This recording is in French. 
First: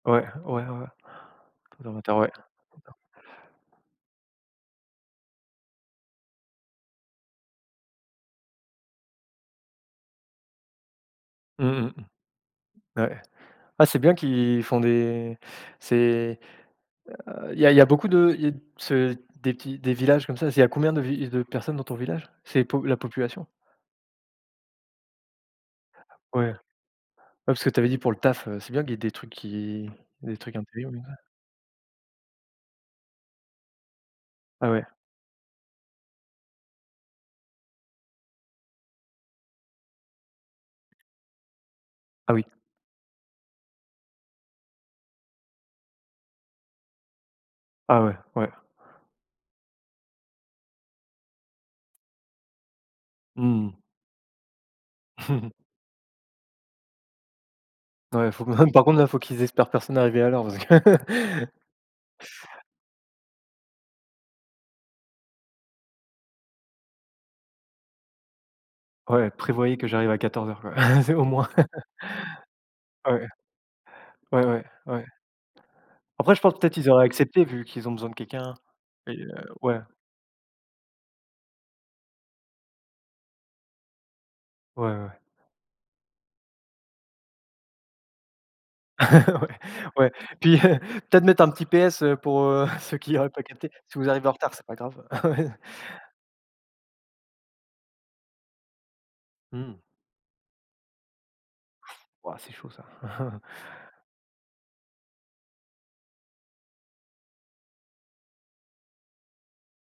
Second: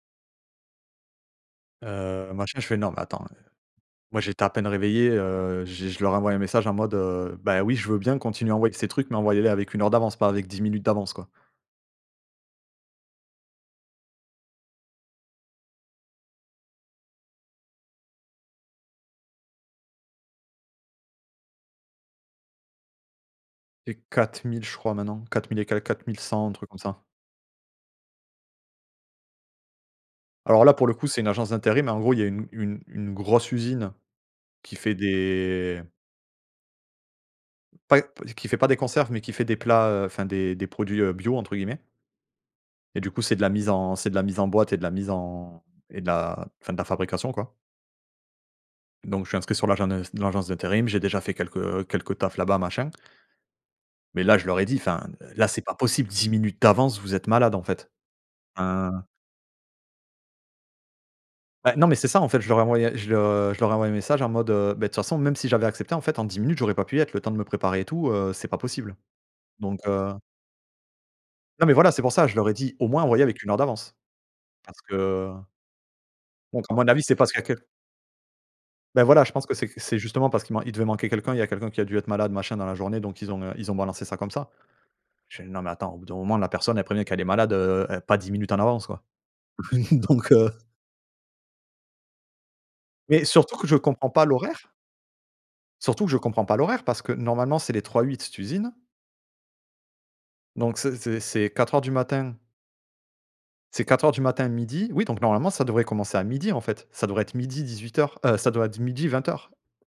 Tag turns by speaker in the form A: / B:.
A: Ouais, ouais, ouais, conservateur, ouais.
B: Heu,
A: D'accord.
B: machin, je fais: «Non, mais attends», heu, moi, j'étais à peine réveillé, heu, j'ai je leur ai envoyé un message en mode, heu: «Bah oui, je veux bien, continuez à envoyer ces trucs mais envoyez-les avec 1 heure d'avance, pas avec 10 minutes d'avance», quoi.
A: Mmh, mmh mh. Ouais. Ah c'est bien qu'ils font des c'est, heu, il y a il y a beaucoup de il y a c'est des petits des villages comme ça? C'est il y a combien de vi de personnes dans ton village? C'est po la population?
B: Et 4 000 je crois maintenant, 4 000 et quelques quatre mille
A: Ouais.
B: cent un
A: Ouais,
B: truc comme ça.
A: parce que tu avais dit pour le taf, heu, c'est bien qu'il y ait des trucs qui des trucs
B: Alors là, pour
A: intelligents
B: le coup, c'est
A: [unintelligible]
B: une agence d'intérim mais en gros, il y a une une une grosse usine
A: Ah
B: qui
A: ouais.
B: fait des pas p qui fait pas des conserves mais qui fait des plats, heu, enfin, des des produits, heu, «Bio», entre guillemets.
A: Ah oui.
B: Et du coup, c'est de la mise en c'est de la mise en boîte et de la mise en et de la enfin, de la fabrication quoi.
A: Ah, ouais, ouais.
B: Donc je suis inscrit sur l'agent de heu, dans l'agence d'intérim, j'ai déjà fait quelques quelques tafs là-bas machin.
A: Mmh mh.
B: Mais là, je leur ai dit: «Enfin, l là, c'est pas possible, 10 minutes d'avance, vous êtes malades, en fait»,
A: Ouais, faut ah par
B: heu
A: contre là, faut qu'ils espèrent personne arriver à l'heure, parce que
B: Ben, non mais c'est ça en fait je leur ai envoyé je je leur ai envoyé un message en mode, heu: «Bah de toute façon même si j'avais accepté en fait en 10 minutes j'aurais pas pu y être le temps de me préparer et tout, heu, c'est pas possible»,
A: Ouais: «Prévoyez
B: donc
A: que j'arrive
B: heu
A: à 14:00,» quoi, c'est au moins.
B: Non mais voilà, c'est pour ça, je leur ai dit: «Au moins, envoyez
A: Ouais.
B: avec une heure d'avance»
A: Ouais, ouais.
B: parce
A: Ouais.
B: que
A: Après je pense
B: Donc
A: peut-être
B: à mon
A: qu'ils
B: avis
A: auraient
B: c'est parce qu'il
A: accepté
B: y a q
A: vu qu'ils ont besoin de quelqu'un
B: Bah
A: et
B: voilà
A: heu,
B: je pense que c'est
A: ouais.
B: c'est justement parce qu'il man il devait manquer quelqu'un. Il y a quelqu'un qui a dû être malade machin dans la journée, donc ils ont, heu, ils ont balancé ça comme ça.
A: Ouais, ouais, ouais.
B: Je fais: «Non mais attends au bout d'un moment la personne elle prévient qu'elle est malade, heu, é pas 10 minutes en avance» quoi
A: Ouais, ouais,
B: donc heu
A: puis, heu, peut-être mettre un petit PS, heu, pour, heu, ceux qui
B: Mais
A: auraient pas
B: surtout, que
A: captés:
B: je
A: «Si
B: comprends
A: vous
B: pas
A: arrivez en retard, c'est
B: l'horaire
A: pas grave» ouais.
B: surtout que je comprends pas l'horaire, parce que normalement, c'est les trois-huit d'usines.
A: Mmh.
B: Donc c'est c'est c'est 04:00 du matin
A: Waouh, c'est chaud, ça.
B: c'est 04:00 du matin, 12:00, oui, donc normalement ça devrait commencer à 12:00, en fait. Ça devrait être 12:00-18:00, heu, ça doit d 12:00-20:00.